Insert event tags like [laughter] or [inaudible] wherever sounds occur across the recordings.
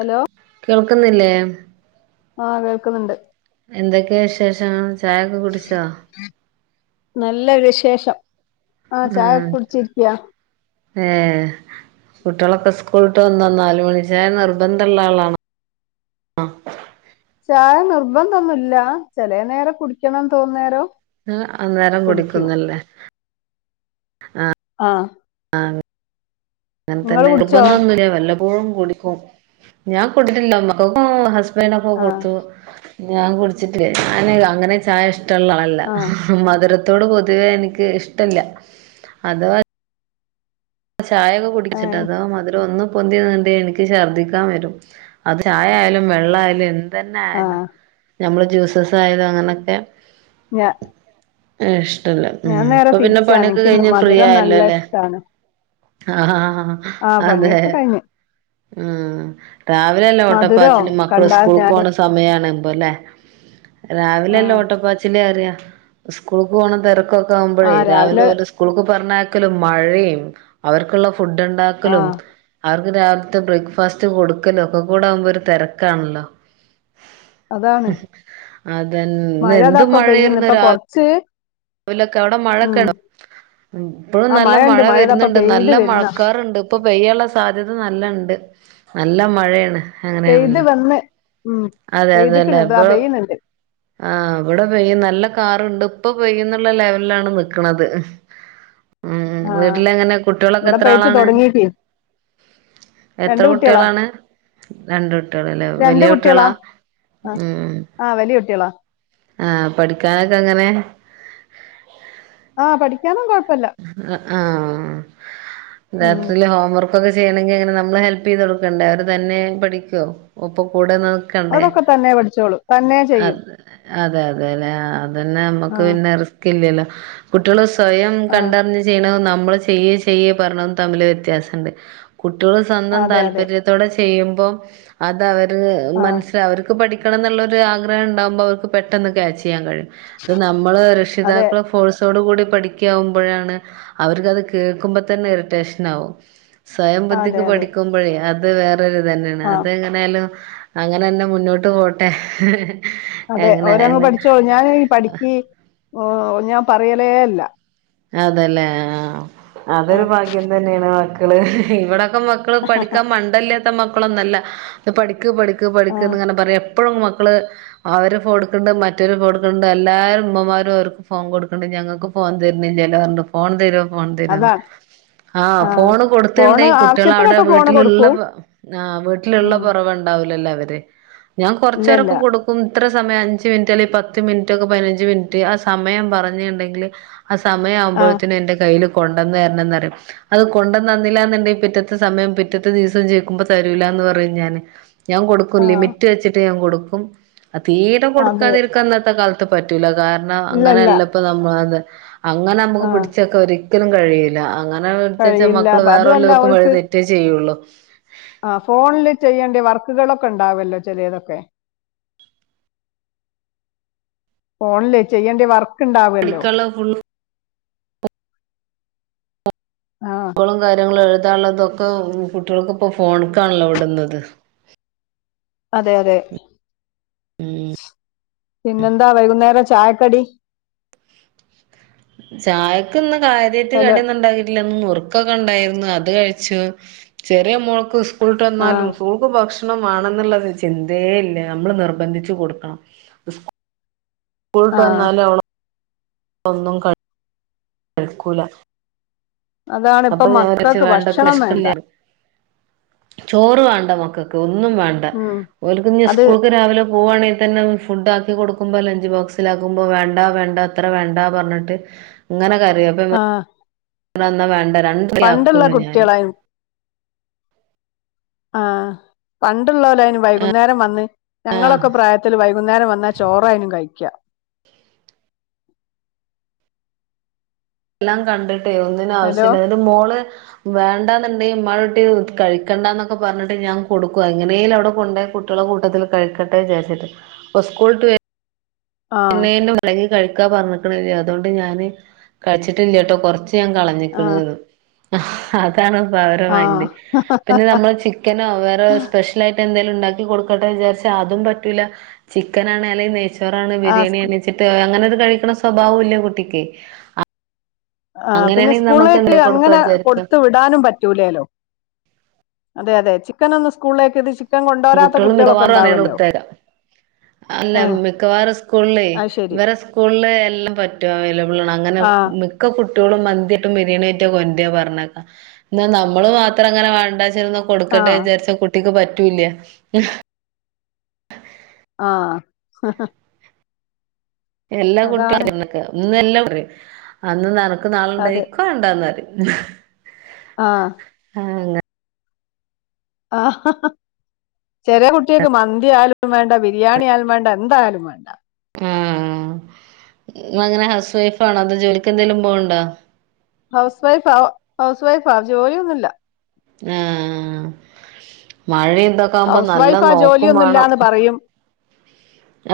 Hello. കേൾക്ക്ന്നില്ലേ? ആഹ് കേൾക്ക്ന്ന്ണ്ട്. എന്തൊക്കെ വിശേഷം ചായക്കെ കുടിച്ചോ? ന്നല്ല വിശേഷം ആഹ് ചായക്കേ കുടിച്ചിരിക്കാ. ഏ കുട്ടികളൊക്കെ സ്കൂളിട്ട് വന്നോ നാല് മണിച്ചായ നിർബന്ധമുള്ളള്ള ആളാണോ? ആഹ്. ചായ നിർബന്ധൊന്നുമല്ല ചെല നേര കുടിക്കണംന്ന് തോന്നുന്നരോ. ആ അന്നേരം കുടിക്കുന്നല്ലേ ആഹ്. ആഹ്. അഹ്. അങ്ങനെ നിങ്ങള് തന്നെ കുടിച്ചോ നിർബന്ധംന്നുംഞ വല്ലപ്പോഴും കുടിക്കും ഞാൻ കുടിച്ചിട്ടില്ല മക്കക്കും ഹുസ്ബന് അപ്പേനൊക്ക ആഹ് കൊടുത്തു ഞാൻ കുടിച്ചില്ല ഞാന് അങ്ങനെ ചായ ഇഷ്ടമുള്ള ആളല്ല. ആഹ് മധുരത്തോട് പൊതുവേ എനിക്ക് ഇഷ്ടമല്ല അതവാ ചായയൊക്കെ കുടിച്ചിട്ട് ഏഹ് അതോ മതിരൊന്നും. പൊന്തിയണ്ട് എനിക്ക് ഛർദിക്കാൻ വരും അത് ചായായാലും വെള്ള ആയാലും എന്തായാലും. അതന്നെ ആയാലും ആഹ് നഞമ്മള് ജ്യൂസസ് ആയത് അങ്ങനൊക്കെ. ഞാ ഇഷ്ടല്ല ഉ ഞാൻ നേരെ ഇപ്പൊ പിന്നെ തിരിച്ചാണ് പണിയൊക്കെ എനിക്ക് കഴിഞ്ഞ ഫ്രീ മധുരം ആയല്ലോ നല്ല അല്ലെ ആഹ ഹാ ആഹ് ആ പണിയൊക്കെ കഴിഞ്ഞു മ്മ് രാവിലെല്ലേ മധുരോ ഓട്ടപ്പാച്ചിൽ മക്കള് കണ്ടാൽ സ്കൂൾക്ക് ഞാന് പോകണ സമയാണുമ്പല്ലേ രാവിലെല്ലേ ആഹ് ഓട്ടപ്പാച്ചില അറിയാ സ്കൂളക്ക് പോണ തിരക്കൊക്കെ ആകുമ്പോഴേ രാവിലെ ഓല- സ്കൂൾക്ക് പറഞ്ഞാക്കലും മഴയും അവർക്കുള്ള ഫുഡ് ഉണ്ടാക്കലും ആഹ് അവർ രാവിലത്തെ ബ്രേക്ക്ഫാസ്റ്റ് കൊടുക്കല്ലോ ഒക്കെ കൂടെ ആവുമ്പോ ഒരു തിരക്കാണല്ലോ അതാണ് അതന്ന ഇന്ന് എന്ത് മഴയിരുന്നെ രാവി- ച് രാവിലൊക്കെ അവിടെ മഴക്കെണ്ടോ ഇപ്പഴും ആഹ് നല്ല മഴണ്ട് മഴ മഴതാ ഇപ്പൊ വരുന്നുണ്ട് പെയ്ത് നല്ല വരുന്ന മഴക്കാറണ്ട് ഇപ്പൊ പെയ്യാനുള്ള സാധ്യത നല്ല ഉണ്ട് നല്ല മഴയാണ് പെയ്ത് അങ്ങനെയാണല്ലോ വന്ന് ഉം അതെ അതെല്ലേ പെയ്ത്ക്ക്ണ് ഇതാ ഇപ്പൊ പെയ്യുന്നുണ്ട് ആ ഇവിടെ പെയ്യും നല്ല കാറുണ്ട് ഇപ്പൊ പൈ്യന്നുള്ള ലെവലിലാണ് നിക്കണത് ഉം ആഹ് വീട്ടില എങ്ങനെ കുട്ടികളൊക്കെ ഇവിടെ എത്ര പെയ്ത്ത് ആളാണ് തുടങ്ങീക്ക് എത്ര രണ്ട് കുട്ടികളാ കുട്ടികളാണ് രണ്ട് കുട്ടികള അല്ലേ വലിയ കുട്ടികളാ ആ ഉം ആഹ് വലിയ കുട്ടികളാ ആഹ് പഠിക്കാനൊക്കെ അങ്ങനെ ആഹ് പഠിക്കാനന്നും കുഴപ്പല്ല ആഹ് ഉം രാത്രിൽ ഹോംവർക്ക്- ഒക്കൊക്കെ ചെയ്യണമെങ്കിൽ അങ്ങനെ നമ്മള് ഹെൽപ് ചെയ്ത കൊടുക്കണ്ടേ അവര് തന്നെ പഠിക്കോ ഒപ്പ കൂടെ നിക്കണ്ടേ അതൊക്കെ തന്നെ പഠിച്ചോളും തന്നെ ചെയ്യും അത് അതെ അതെല്ലെ അതന്നെ നമ്മക്ക് ആഹ് പിന്നെ റിസ്ക് ഇല്ലല്ലോ കുട്ടികള് സ്വയം ആഹ് കണ്ടറിഞ്ഞ് ചെയ്യണ നമ്മള് ചെയ്യേ ചെയ്യേ പറയണതും തമ്മില് വ്യത്യാസണ്ട് കുട്ടികൾ സ്വന്തം അതെ അതെ താല്പര്യത്തോടെ ചെയ്യുമ്പോം അതവര് ആഹ് മനസ്- അവർക്ക് പഠിക്കണം എന്നുള്ള ആഗ്രഹം ഉണ്ടാവുമ്പോ അവർക്ക് പെട്ടെന്ന് ക്യാച്ച് ചെയ്യാൻ കഴിയും ഇത്- നമ്മള് അതെ രക്ഷിതാക്കളും ഫോഴ്സോട് കൂടി പഠിക്കാവുമ്പോഴാണ് അവർക്കത് കേൾക്കുമ്പോ തന്നെ ഇറിറ്റേഷൻ ആകും സ്വയം അതെ ബുദ്ധിക്ക് അതെ പഠിക്കുമ്പോഴേ അത് വേറൊരു തന്നെയാണ് ആഹ് അതെ- ങ്ങനേലും അങ്ങനെ തന്നെ മുന്നോട്ട് പോട്ടെ അതെ ഒരങ്ങ് എങ്ങനായാലും പഠിച്ചോളു ഞാൻ ഈ പഠിക്ക് ഞാൻ പറയലേ ഇല്ല അതല്ലേ ആ അതൊരു ആഹ് ഭാഗ്യം തന്നെയാണ് മക്കള് ഇവടൊക്കെ മക് ക്കൾ പഠിക്കാൻ മണ്ടല്ലാത്ത മക്കളൊന്നല്ല ഇത് പഠിക്ക് പഠിക്ക് ആഹ് പഠിക്കന്ന്ങ്ങനെ പറയാ. പ്പളും മക്കള് അവര് ഫോൺ ഇട്ക്ക്ണ്ട് മറ്റൊര് ഫോൺ ഇട്ക്ക്ണ്ട് എല്ലാരും ഉമ്മമാരും ഓർക്ക് ഫോൺ കൊടുക്ക്ണ്ട് ഞങ്ങക്ക് ഫോൺ തര്ന്നില്ലല്ലോ ർഞ്ഞ് ഫോൺ തരോ ഫോൺ തരോന്ന് അതാണ് ആ ആഹ് ഫോണ് കൊടുത്ത്ണ്ടെ ഫോണ് കുട്ട്യള അഒടെ ആവശ്യത്തിനൊക്കെ ഫോണ് വീട്ടില്ള്ള കൊടുക്കും ആ വീട്ട്ല്ള്ള ഉം കൊറവ്ണ്ടാവുലല്ലോ അവര് ഞാൻ ഇല്ലല്ല കൊർച്ചേരൊക്കെ കൊടു ക്കും ഇത്ര സമയം അഞ്ച് മിൻറ്റ് അല്ലെ പത്ത് മിൻറ്റ് ഒക്കെ പതിനഞ്ച് മിൻറ്റ് ആ സമയം പറഞ്ഞീണ്ടെങ്കില് ആ സമയം ആഹ് ആവുമ്പോയേത്ത്ന് എൻ്റെ കയ്യിൽ കൊണ്ടന്ന് തര്ണംന്ന് പറയും. അഹ് കൊണ്ടന്നന്നില്ലാന്ന്ണ്ടെ പിറ്റത്തെ സമയം പിറ്റത്തെ ദിവസം ചോയിക്കുമ്പം തരൂലാന്ന് പറയും ഞാന്. ഞാൻ കൊടുക്കും ആഹ് ലിമിറ്റ് വെച്ചിട്ട് ഞാൻ കൊടുക്കും അ തീരെ അതെ കൊടുക്കാതിരിക്കാ അന്നത്തെ കാല പറ്റൂല കാരണം ഇല്ലല്ല അങ്ങനെയല്ല പ്പ നമ്മള് അതെ അങ്ങനെ നന്മക്ക് ആഹ് പിടിച്ചൊക്കെ ഒരിക്കലും കഴിയി ല്ല അങ്ങനെ പിടിച്ചു വച്ചാ കഴിയില്ല മക്കള് അപ്പ അതും അല്ല വേറെല്ലോക്കും ഓൽക്ക് വഴി തെറ്റേ ചെയ്യുള്ളു. ആ ഫോണില് ചെയ്യേണ്ട വർക്കുകളൊക്കെ ഉണ്ടാവല്ലോ ചെലേതൊക്കെ? ഫോൺല് ചെയ്യേണ്ട്യ വർ പഠിക്കാള്ള ഫുള്ള് ആ [unintelligible] കാര്യങ്ങളും എഴുതാള്ളതൊക്കെ കുട്ട്യൾക്ക് പ്പോ ഫോൺക്കാണല്ലോ ഇടുന്നത്. അതെ അതെ ഉം പിന്നെന്താ വൈകുന്നേരം ചായക്കടി? ചായക്ക്ന്ന് കാര്യായിട്ട് ഹലോ കടിഒന്ന് ഇണ്ടാക്കിട്ടില്ല ന്നുർ കൊക്കെ ഇണ്ടായിരുന്ന് അത് കഴിച്ച് ചെറിയ മോൾക്ക് സ്കൂള്ട്ട് ആ വന്നാലു സു പ്പൊ ഭക്ഷണം വാണന്ന്ള്ളരു ചിന്തേ ഇല്ല നമ്മള് നിർബന്ധിച്ച് കൊടുക്കണം. സ്കൂള്ട്ട് ആ വന്നാലോ [unintelligible] ഒന്നും ക കഴിക്കൂല അതാണ് അപ്പ ഇപ്പൊ ഞാൻ മക്കൾക്ക് ഒരൊച്ചപ്പാട് ഇണ്ടാക്കും ഭക്ഷണം വേണ്ട വെഷക്ക്ണ്ല്ലേ ർഞ്ഞ്. ചോറ് വാണ്ട മക്കൾക്ക് ഒന്നും വാണ്ട ഉം ഓൽക്ക് ഇഞ്ഞ് അത് സ്കൂൾക്ക് രാവിലെ പോവാണേ തന്നെ ഫുഡ് ആക്കി കൊടുക്കുമ്പോ ലഞ്ച് ബോക്സില ആക്കുമ്പോ വേണ്ട വേണ്ട അത്ര വേണ്ട പർഞ്ഞിട്ട് ഇങ്ങനെ കരയും ആഹ് [unintelligible] ആക്കുള്ളൂ ഞാന് കുട്ടികളായും ആ പണ്ട്ള്ളോലയ്ന് വൈകുന്നേരം വന്ന് ആഹ് ഞങ്ങളൊക്കെ പ്രായ ത്തിൽ വൈകുന്നേരം വന്നാ ചോറായ്നും കഴിക്ക. എല്ലാം കണ്ട്ട്ടേ ഒന്നിനും ഹലോ ആവശ്യല്ല അതിന്റെ മോള് വേണ്ടാന്ന്ണ്ടെങ്കി ഇമ്മാളെകുട്ടി കഴിക്കണ്ടാന്നൊക്കെ പർഞ്ഞിട്ട് ഞാൻ കൊടുക്കു എങ്ങനെലും അഒടെ കൊണ്ടയ കൊട് കുട്ട്യളെ കൂട്ടത്തില് കഴിക്കട്ടെ വിചാര്ച്ചിട്ട് അപ്പോ സ്കൂള്ട്ട് വെ ആ പിന്നെ [unintelligible] കഴിക്കാ പർഞ്ഞ്ക്ക്ണില്ല അതോണ്ട് ഞാന് കഴിച്ചിട്ടില്ലട്ടോ കൊർച്ച് [unintelligible] ആ കളഞ്ഞിക്ക്ണ് അതാണ് പ അവരെ ആ മൈൻഡ് പിന്നെ നമ്മള് ചി ചിക്കനോ വേറെ സ്പെഷ്യൽ ആയിട്ട് എന്തേലും ഇണ്ടാക്കി കൊടുക്കട്ടെ വിചാരിച്ചാ അതും പറ്റൂല. ചിക്കനാണ് അല്ലെങ്കിൽ നെയ്ച്ചോറാണ് ആ സ്കൂ- ബിരിയാണിണ്ച്ചിട്ട് അങ്ങനെ ഒരു കഴിക്ക്ണ സ്വഭാവം ഇല്ലേ കുട്ടിക്കേ. ആ പിന്നെ നമുക്ക് സ്കൂളിലേക്ക് എന്താക്കി കൊടുക്കാ അങ്ങനെ വിചാരിക്കാം കൊടുത്തു വി ടാനും പറ്റൂലേലോ അതെ അതെ ചിക്കനൊന്നും സ്കൂള്ലേക്ക് ഇത് ചി ക്കൻ കൊണ്ടോരാത്ത കുട്ടികള് കുട്ട്യളൊക്കെ മിക്കവാറും അങ്ങനെയാണ് ഇണ്ടാവല്ലോ. കൊടുത്തയക്ക അല്ല മിക്കവാറും സ്കൂള്ലേ അത് ശരി ഇവരെ സ്കൂള്ല് എല്ലം പറ്റും [unintelligible] അങ്ങനെ ആഹ് മ്ക്ക് ഒക്കെ കുട്ട്യളും മന്തിയായിട്ടും ബിരിയാണി ആയിട്ടും [unintelligible] പർഞ്ഞേക്കാ. ഇന്നാ നമ്മള് മാത്രം അങ്ങനെ വേണ്ടാച്ചിന്ന് കൊടുക്കട്ടെ ആഹ് വിചാരിച്ച കുട്ടിക്ക് പറ്റൂല്ല. ആ ആഹ് എല്ലാ കുട്ടി അതാണ് [unintelligible] ന്ന് എല്ലാ പറയും അന്ന് നനക്ക് നാള ഇണ്ടായി അതെ ഇക്ക് വേണ്ടാന്ന് പറയും ആഹ് ആ ഹ് അങ്ങ ആഹ ചെറിയ കുട്ടിയക്ക് മന്തിയാലും വേണ്ട ബിരിയാണി ആയാലും വേണ്ട എന്തായാലും വേണ്ട ആഹ് ങ്ങള് അങ്ങനെ ഹൗസ് വൈഫ് ആണോ എന്തെ ജോലിക്ക് എന്തേങ്കലും പോവണ്ടോ ഹൗസ് വൈഫ് ആ ഹൗസ് വൈഫ് ആ ജോലിയൊന്നുംുമല്ല ആഹ് മഴയും ഇതൊക്കെ ആകുമ്പോ ഹൗസ് നല്ലോം വൈഫാ നോക്കും വേണം ജോലിയൊന്നുമില്ലാന്ന് പറയും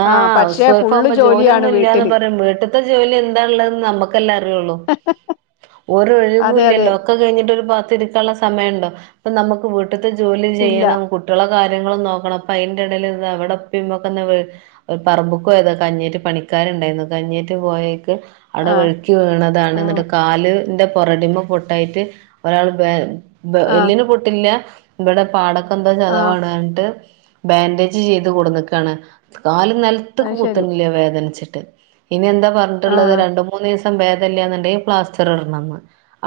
ആഹ് ഹൗസ് പക്ഷെ വൈഫ് ഫുള്ള് ആവുമ്പോ ജോലിയാണ് ജോലിയൊന്നും ഇല്ലന്ന് വീട്ടില് പറയും വീട്ടിത്തെ ജോലി എന്താ ഉള്ളത് ന്ന് നമുക്കല്ലെ അറിയുള്ളൂ ഒരു അതെ അതെ ഒഴിവൂലല്ലോ ഒക്കെ കഴിഞ്ഞിട്ട് ഒരു ഭാഗത്തിരിക്കാനുള്ള സമയണ്ടോ അപ്പൊ നമുക്ക് വീട്ടത്തെ ജോലി ഇല്ല ചെയ്യണം ട്ടാളെ കാര്യങ്ങളും നോക്കണം അപ്പം അതിൻ് ഇടയിൽ ഇത് അവിടെപ്പൊക്കെ ഒരു പറമ്പുക്ക് പോയതാ കഞ്ഞേറ്റ് പണിക്കാരുണ്ടായിരുന്നു കഞ്ഞേറ്റ് പോയേക്ക് അവിടെ ആഹ് വെഴുക്കി വീണതാണ് ആഹ് എന്നിട്ട് കാലിന്റെ പുൊറടിമ പൊട്ടായിട്ട് ഒരാൾ ആഹ് എല്ലിന് പൊട്ടില്ല ഇവിടെ പാടൊക്കെ എന്തോ ആഹ് ചതവാണ് പറഞ്ഞിട്ട് ബാൻഡേജ് ചെയ്ത് കൊടുുന്നക്കാണ് കാല് നിലത്തക്ക് അത് ശരി കൂത്തുന്നില്ല വേദനിച്ചിട്ട് ഇനി എന്താ പറഞ്ഞിട്ടുള്ളത് ആഹ് രണ്ട് മൂന്ന് ദിവസം ഭേദല്ലയാെന്നുണ്ടെങ്കിൽ പ്ലാസ്റ്റർ ഇടണംന്ന്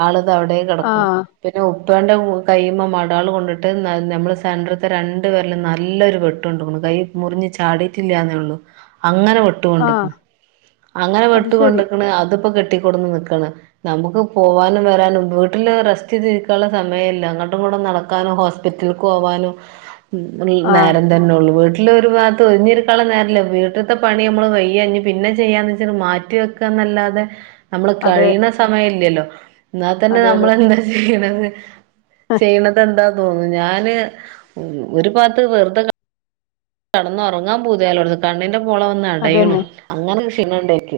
ആളിത് അവിടെ കിടക്കണു ആഹ് പിന്നെ ഉപ്പേൻ് കഴിയുമ്പോൾ മടകൾ കൊണ്ടിട്ട് നമ്മൾ സെൻററത്തെ രണ്ട് വെരെലും നല്ലൊരു വെട്ട് കൈ മുറിഞ് ചാടിയിട്ടില്ലന്നേ ഉള്ളൂ അങ്ങനെ വെട്ട് ട്ട് ആഹ് കൊണ്ട്ക്ക്ണ് അങ്ങനെ അത് വെട്ട് ശരി കൊണ്ട്ക്ക്ണ് അതിപ്പോ കെട്ടിക്കൊടുന്ന് നിക്കാണ്. നമുക്ക് പോവാനും വരാനും വീട്ടില് റെസ്റ്റ് തിരിക്കാനുള്ള സമയല്ല അങ്ങോട്ടും ഇങ്ങോട്ടും നടക്കാനും ഹോസ് - പ്പിറ്റൽ ക്ക് പോവാനും ആഹ് നേരം തന്നെള്ളൂ വീട്ടിൽ ഒരുപാകത്ത് ഒഴ്ഞ്ഞിര് - രിക്കാനുള്ള നേരല്ലാ വീട്ടിലത്തെ പണി നമ്മള് വയ്യ ഞ്ഞ് പിന്നെ ചെയ്യാന്ന് വെച്ചിട്ട മാറ്റി വെക്കാന്നല്ലാതെ നമ്മള് അതെ കഴിയണ സമയം ഇല്ലല്ലോ എന്നാൽ തന്നെ അതെ അതെ നമ്മളെന്താ ചെയ്യണത് ചെയ്യണത് എന്താ തോന്നും ഞാന് ഒരു ഭാത്ത് വെറുതെ ക- കടന്നുറങ്ങാൻ പൂതിയാലോട്ന്ന്. കണ്ണിന്റെ പോള വന്ന് അടയ്ണു. അതന്നെ അങ്ങനെ ക്ഷീണ ണ്ടനിക്ക്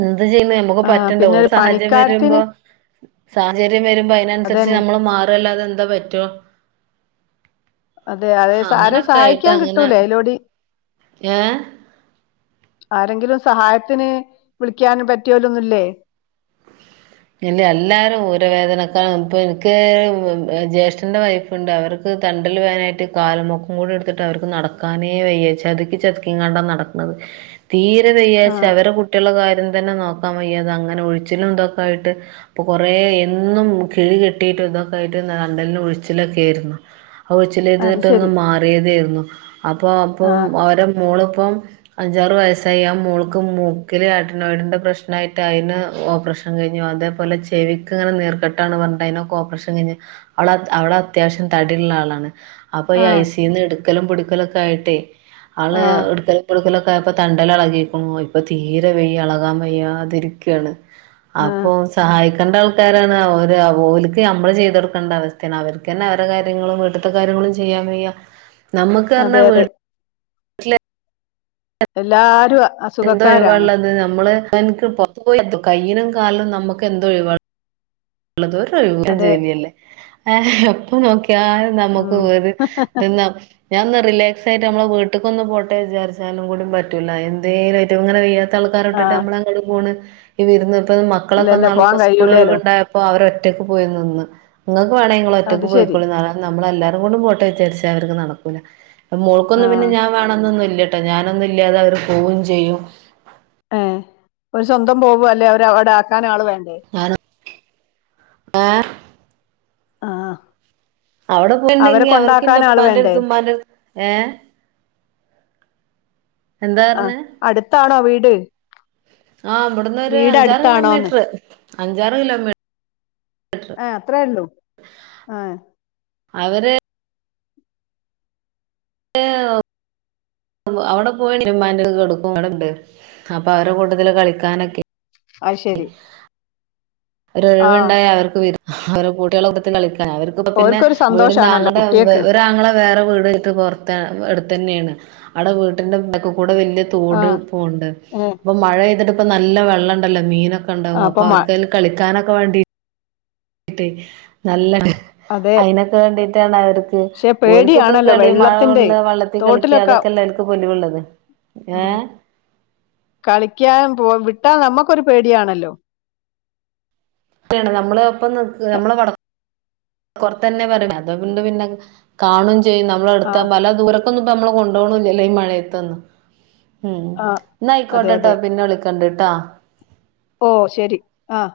എന്ത് ചെയ്യണ് നമുക്ക് ആ പറ്റണ്ടെ പിന്നെ ഒരു സാഹചര്യം വരുമ്പോ പണിക്കാരത്തിന് സാഹചര്യം വരുമ്പോ അതിനനുസരിച്ച് അതന്നെ നമ്മള് മാറല്ലാതെ എന്താ പറ്റോ അതെ അതെ ആരേം അങ്ങനൊക്കെ സഹായിക്കാൻ കിട്ടൂലേ അയ്ലോടി. ഏഹ് ആരെങ്കിലും സഹായത്തിന് വിളിക്കാനും പറ്റിയോലൊന്നുല്ലേ? ഇല്ല എല്ലാരും ഊരവേദനക്ക ഇപ്പ എനിക്ക് ജ്യേഷ്ഠന്റെ വൈഫ് ഇണ്ട് അവർക്ക് തണ്ടൽ വേദനായിട്ട് കാലമൊക്കം കൂടെ എടുത്തിട്ട് അവർക്ക് നടക്കാനേ വയ്യ ചതുക്കി ചതുക്കി - ങ്ങാണ്ട നടക്ണത് തീരെ ആ വയ്യാച്ച അവരുടെ കുട്ടിളെ കാര്യം തന്നെ നോക്കാൻ വയ്യാ അത് അങ്ങനെ ഉഴിച്ചിലും ഇന്തൊക്കെ ആയിട്ട് അപ്പൊ കൊറേ എന്നും കിഴി കെട്ടിയിട്ട് ഇതൊക്കെ ആയിട്ട് തണ്ടൽന് ഉഴിച്ചിലൊക്കെ ആയ്ര്ന്നു. അത് ഉഴിച്ചിലെതിട്ടൊന്ന് ശരി മാറിയതായിരുന്നു അപ്പൊ ആ അപ്പം ഓര മോളിപ്പം അഞ്ചാറ് വയസ്സായി ആ മോൾക്ക് മൂക്കില് ആട്ടിനോടിൻ്റെ പ്രശ്നായിട്ട് അയ്ന് ഓപ്പറേഷൻ ക്ഷൻ കഴിഞ്ഞ് അതേ പോലെ ചെവിക്ക് ഇങ്ങനെ നീർകെട്ടാണ് പറഞ്ഞിട്ട് അതിനൊക്ക ഓപ്പറേഷൻ കഴിഞ്ഞ് അവള അവള് അത്യാവശ്യം തടിള്ള ആളാണ്. അപ്പൊ ഈ ആ ഐ സിന്ന് എടുക്കലും പിടിക്കലൊക്കെ ആയിട്ടേ അവള് ആ എടുക്കല എടുക്കലൊക്കെ ആയപ്പ തണ്ടല് എളകിക്ക്ണു ഇപ്പൊ തീരെ വെയ്യ ഇളകാൻ വയ്യാതിരിക്കാണ് ആ അപ്പോ സഹായിക്കേണ്ട ആൾക്കാരാണ് അവര് ഓര്ക്ക് നമ്മള് ചെയ്ത് കൊടുക്കേണ്ട അവസ്ഥാണ് അവർക്കന്നെ അവരെ കാര്യങ്ങളും വീട് ത്തെ കാര്യങ്ങളും ചെയ്യാൻ വയ്യ നമ്മക്ക് അതെ പറഞ്ഞാ അതെ വീട്ടില് എല്ലാരും അ എന്ത്‌ ഒഴിവാ അസുഖക്കാരാണ് ഇള്ളത് നമ്മള് [unintelligible] കയ്യ്നും, കാൽനും നമ്മക്ക് എന്തോ ഒഴിവാ [unintelligible] അതെ എപ്പൊ നോക്കിയാലും നമ്മക്ക് ഉം [unintelligible] തിന്ന ഞാൻ ഒന്ന് റിലാക്സ് ആയിട്ട് നമ്മളെ വീട്ട്കോന്ന് പോട്ടെ വിചാരിച്ചാലും കൂടി പറ്റൂല്ല എന്തേലും അയ്റ്റ് ഇങ്ങനെ വയ്യ ത്താൾ ആ ക്കാരോട്ടിട്ട് നമ്മളങ്ങട് പോണ് ഈ വിരുന്ന് ഇപ്പ ഇല്ലല്ല മക്കളൊക്കെന്നാള് പോവാൻ സ്കൂള് കഴിയൂലേലോ ഒഴിവ്ണ്ടായ പ്പൊ അവരൊറ്റക്ക് പോയി നിന്ന് ഇങ്ങക്ക് വേണെങ്കി ഇങ്ങള് അത് ഒറ്റക്ക് ശരി പോയിക്കോളീന്ന് [unintelligible] നമ്മളെല്ലാരും കൂടെ പോട്ടെ വിചാരിച്ചാ അവർക്ക് നടക്കൂല ആ മോൾക്കൊന്നും പിന്നെ ഞാ ഞാൻ വേണന്നൊന്നും ഇല്ലട്ടോ ഞാനൊന്നും ഇല്ലാതെ അവര് പോകും ചെയ്യും ഏഹ് ഓര് സ്വന്തം പോവോ അല്ലേ അവര് അവിടെ ആക്കാന് ആള് വേണ്ടേ? [unintelligible] ആഹ് അവിടെ പോയ്ണ്ടെങ്കി അവർക്ക്ന്റെ ആള് വേണ്ടേ ഉപ്പാന്റട്തും ഉമ്മാന്റട്തും ഏഹ് എന്താ ആഹ് പറഞ്ഞ് അടുത്താണോ വീട്? ആഹ് ഇവടുന്ന് ഒരു വീട് അഞ്ചാറ് അടുത്താണോന്ന് കിലോമീറ്റർ അഞ്ചാറ് കിലോമീ ഏഹ് അത്ര ഒള്ളൂ ആഹ് അതന്നെ [unintelligible] [unintelligible] അപ്പൊ അവരെ കൂട്ടത്തില് കളിക്കാനൊക്കെ അയ്ശരി ഒര് ഒഴിവുണ്ടായ അവർക്ക് വിര് അവര് കൂട്ടികളൊടത്തി കളിക്കാനാ അവർ പിന്നെ ഓർക്കൊരു വീടിന്റെ സന്തോഷാണല്ലോ ആങ്ങൾന്റെ കുട്ടിയക്ക് ഒരാങ്ങള വേറെ വീട് ട് പൊർത്താന് എടുത്തന്നെണ് അവിടെ വീട്ടിന്റെ ബേക്കി കൂടെ വേര് ആ തോട് പോണ്ട് ഏ അപ്പൊ മഴപെയ്തിട്ട് ഇപ്പ നല്ല വെള്ളംണ്ടല്ലോ മീനൊക്കെ ആ, ഇണ്ടാവും അപ്പൊ മ അവർക്കയ്ല് കളിക്കാനൊക്കെ വാണ്ടി ട്ട് നല്ല അതെ ഐനൊക്കെ വേണ്ടിട്ടാണ് അവർക്ക് പക്ഷെ ഓൽക്ക്പ്പൊ പേടിയാണല്ലോ കളി മഴ വെള്ളത്തിന്റെ കൊള്ള, വെള്ളത്തി കളിക്ക തോട്ടിലൊക്കെ അതൊക്കെല്ലേ ഓൽക്ക് പൊലിവുള്ളത് ഉം ഏഹ് കളിക്കാൻ പോ വിട്ടാ നമ്മക്കൊരു പേടിയാണല്ലോ? ക്കാണ് നമ്മള് ഒപ്പം നിക്ക് നമ്മള് വ പൊർത്തന്നെ പറിം അതുകൊണ്ട് പിന്നെ അത് കാണും ചെയ്യും ന ആ മ്മളെട്ത്താവുമ്പം അല്ലാ ദൂരൊക്കൊന്നും അമ്മള് കൊണ്ടോണ്ല്ലല്ലോ ഈ മഴയത്തൊന്ന് ഉം ആ ഇന്നാ അതെ അയിക്കോട്ടെട്ടോ അതെ പിന്നെ വിളിക്കണ്ട്ട്ടോ? ഓഹ് ശരി ആഹ്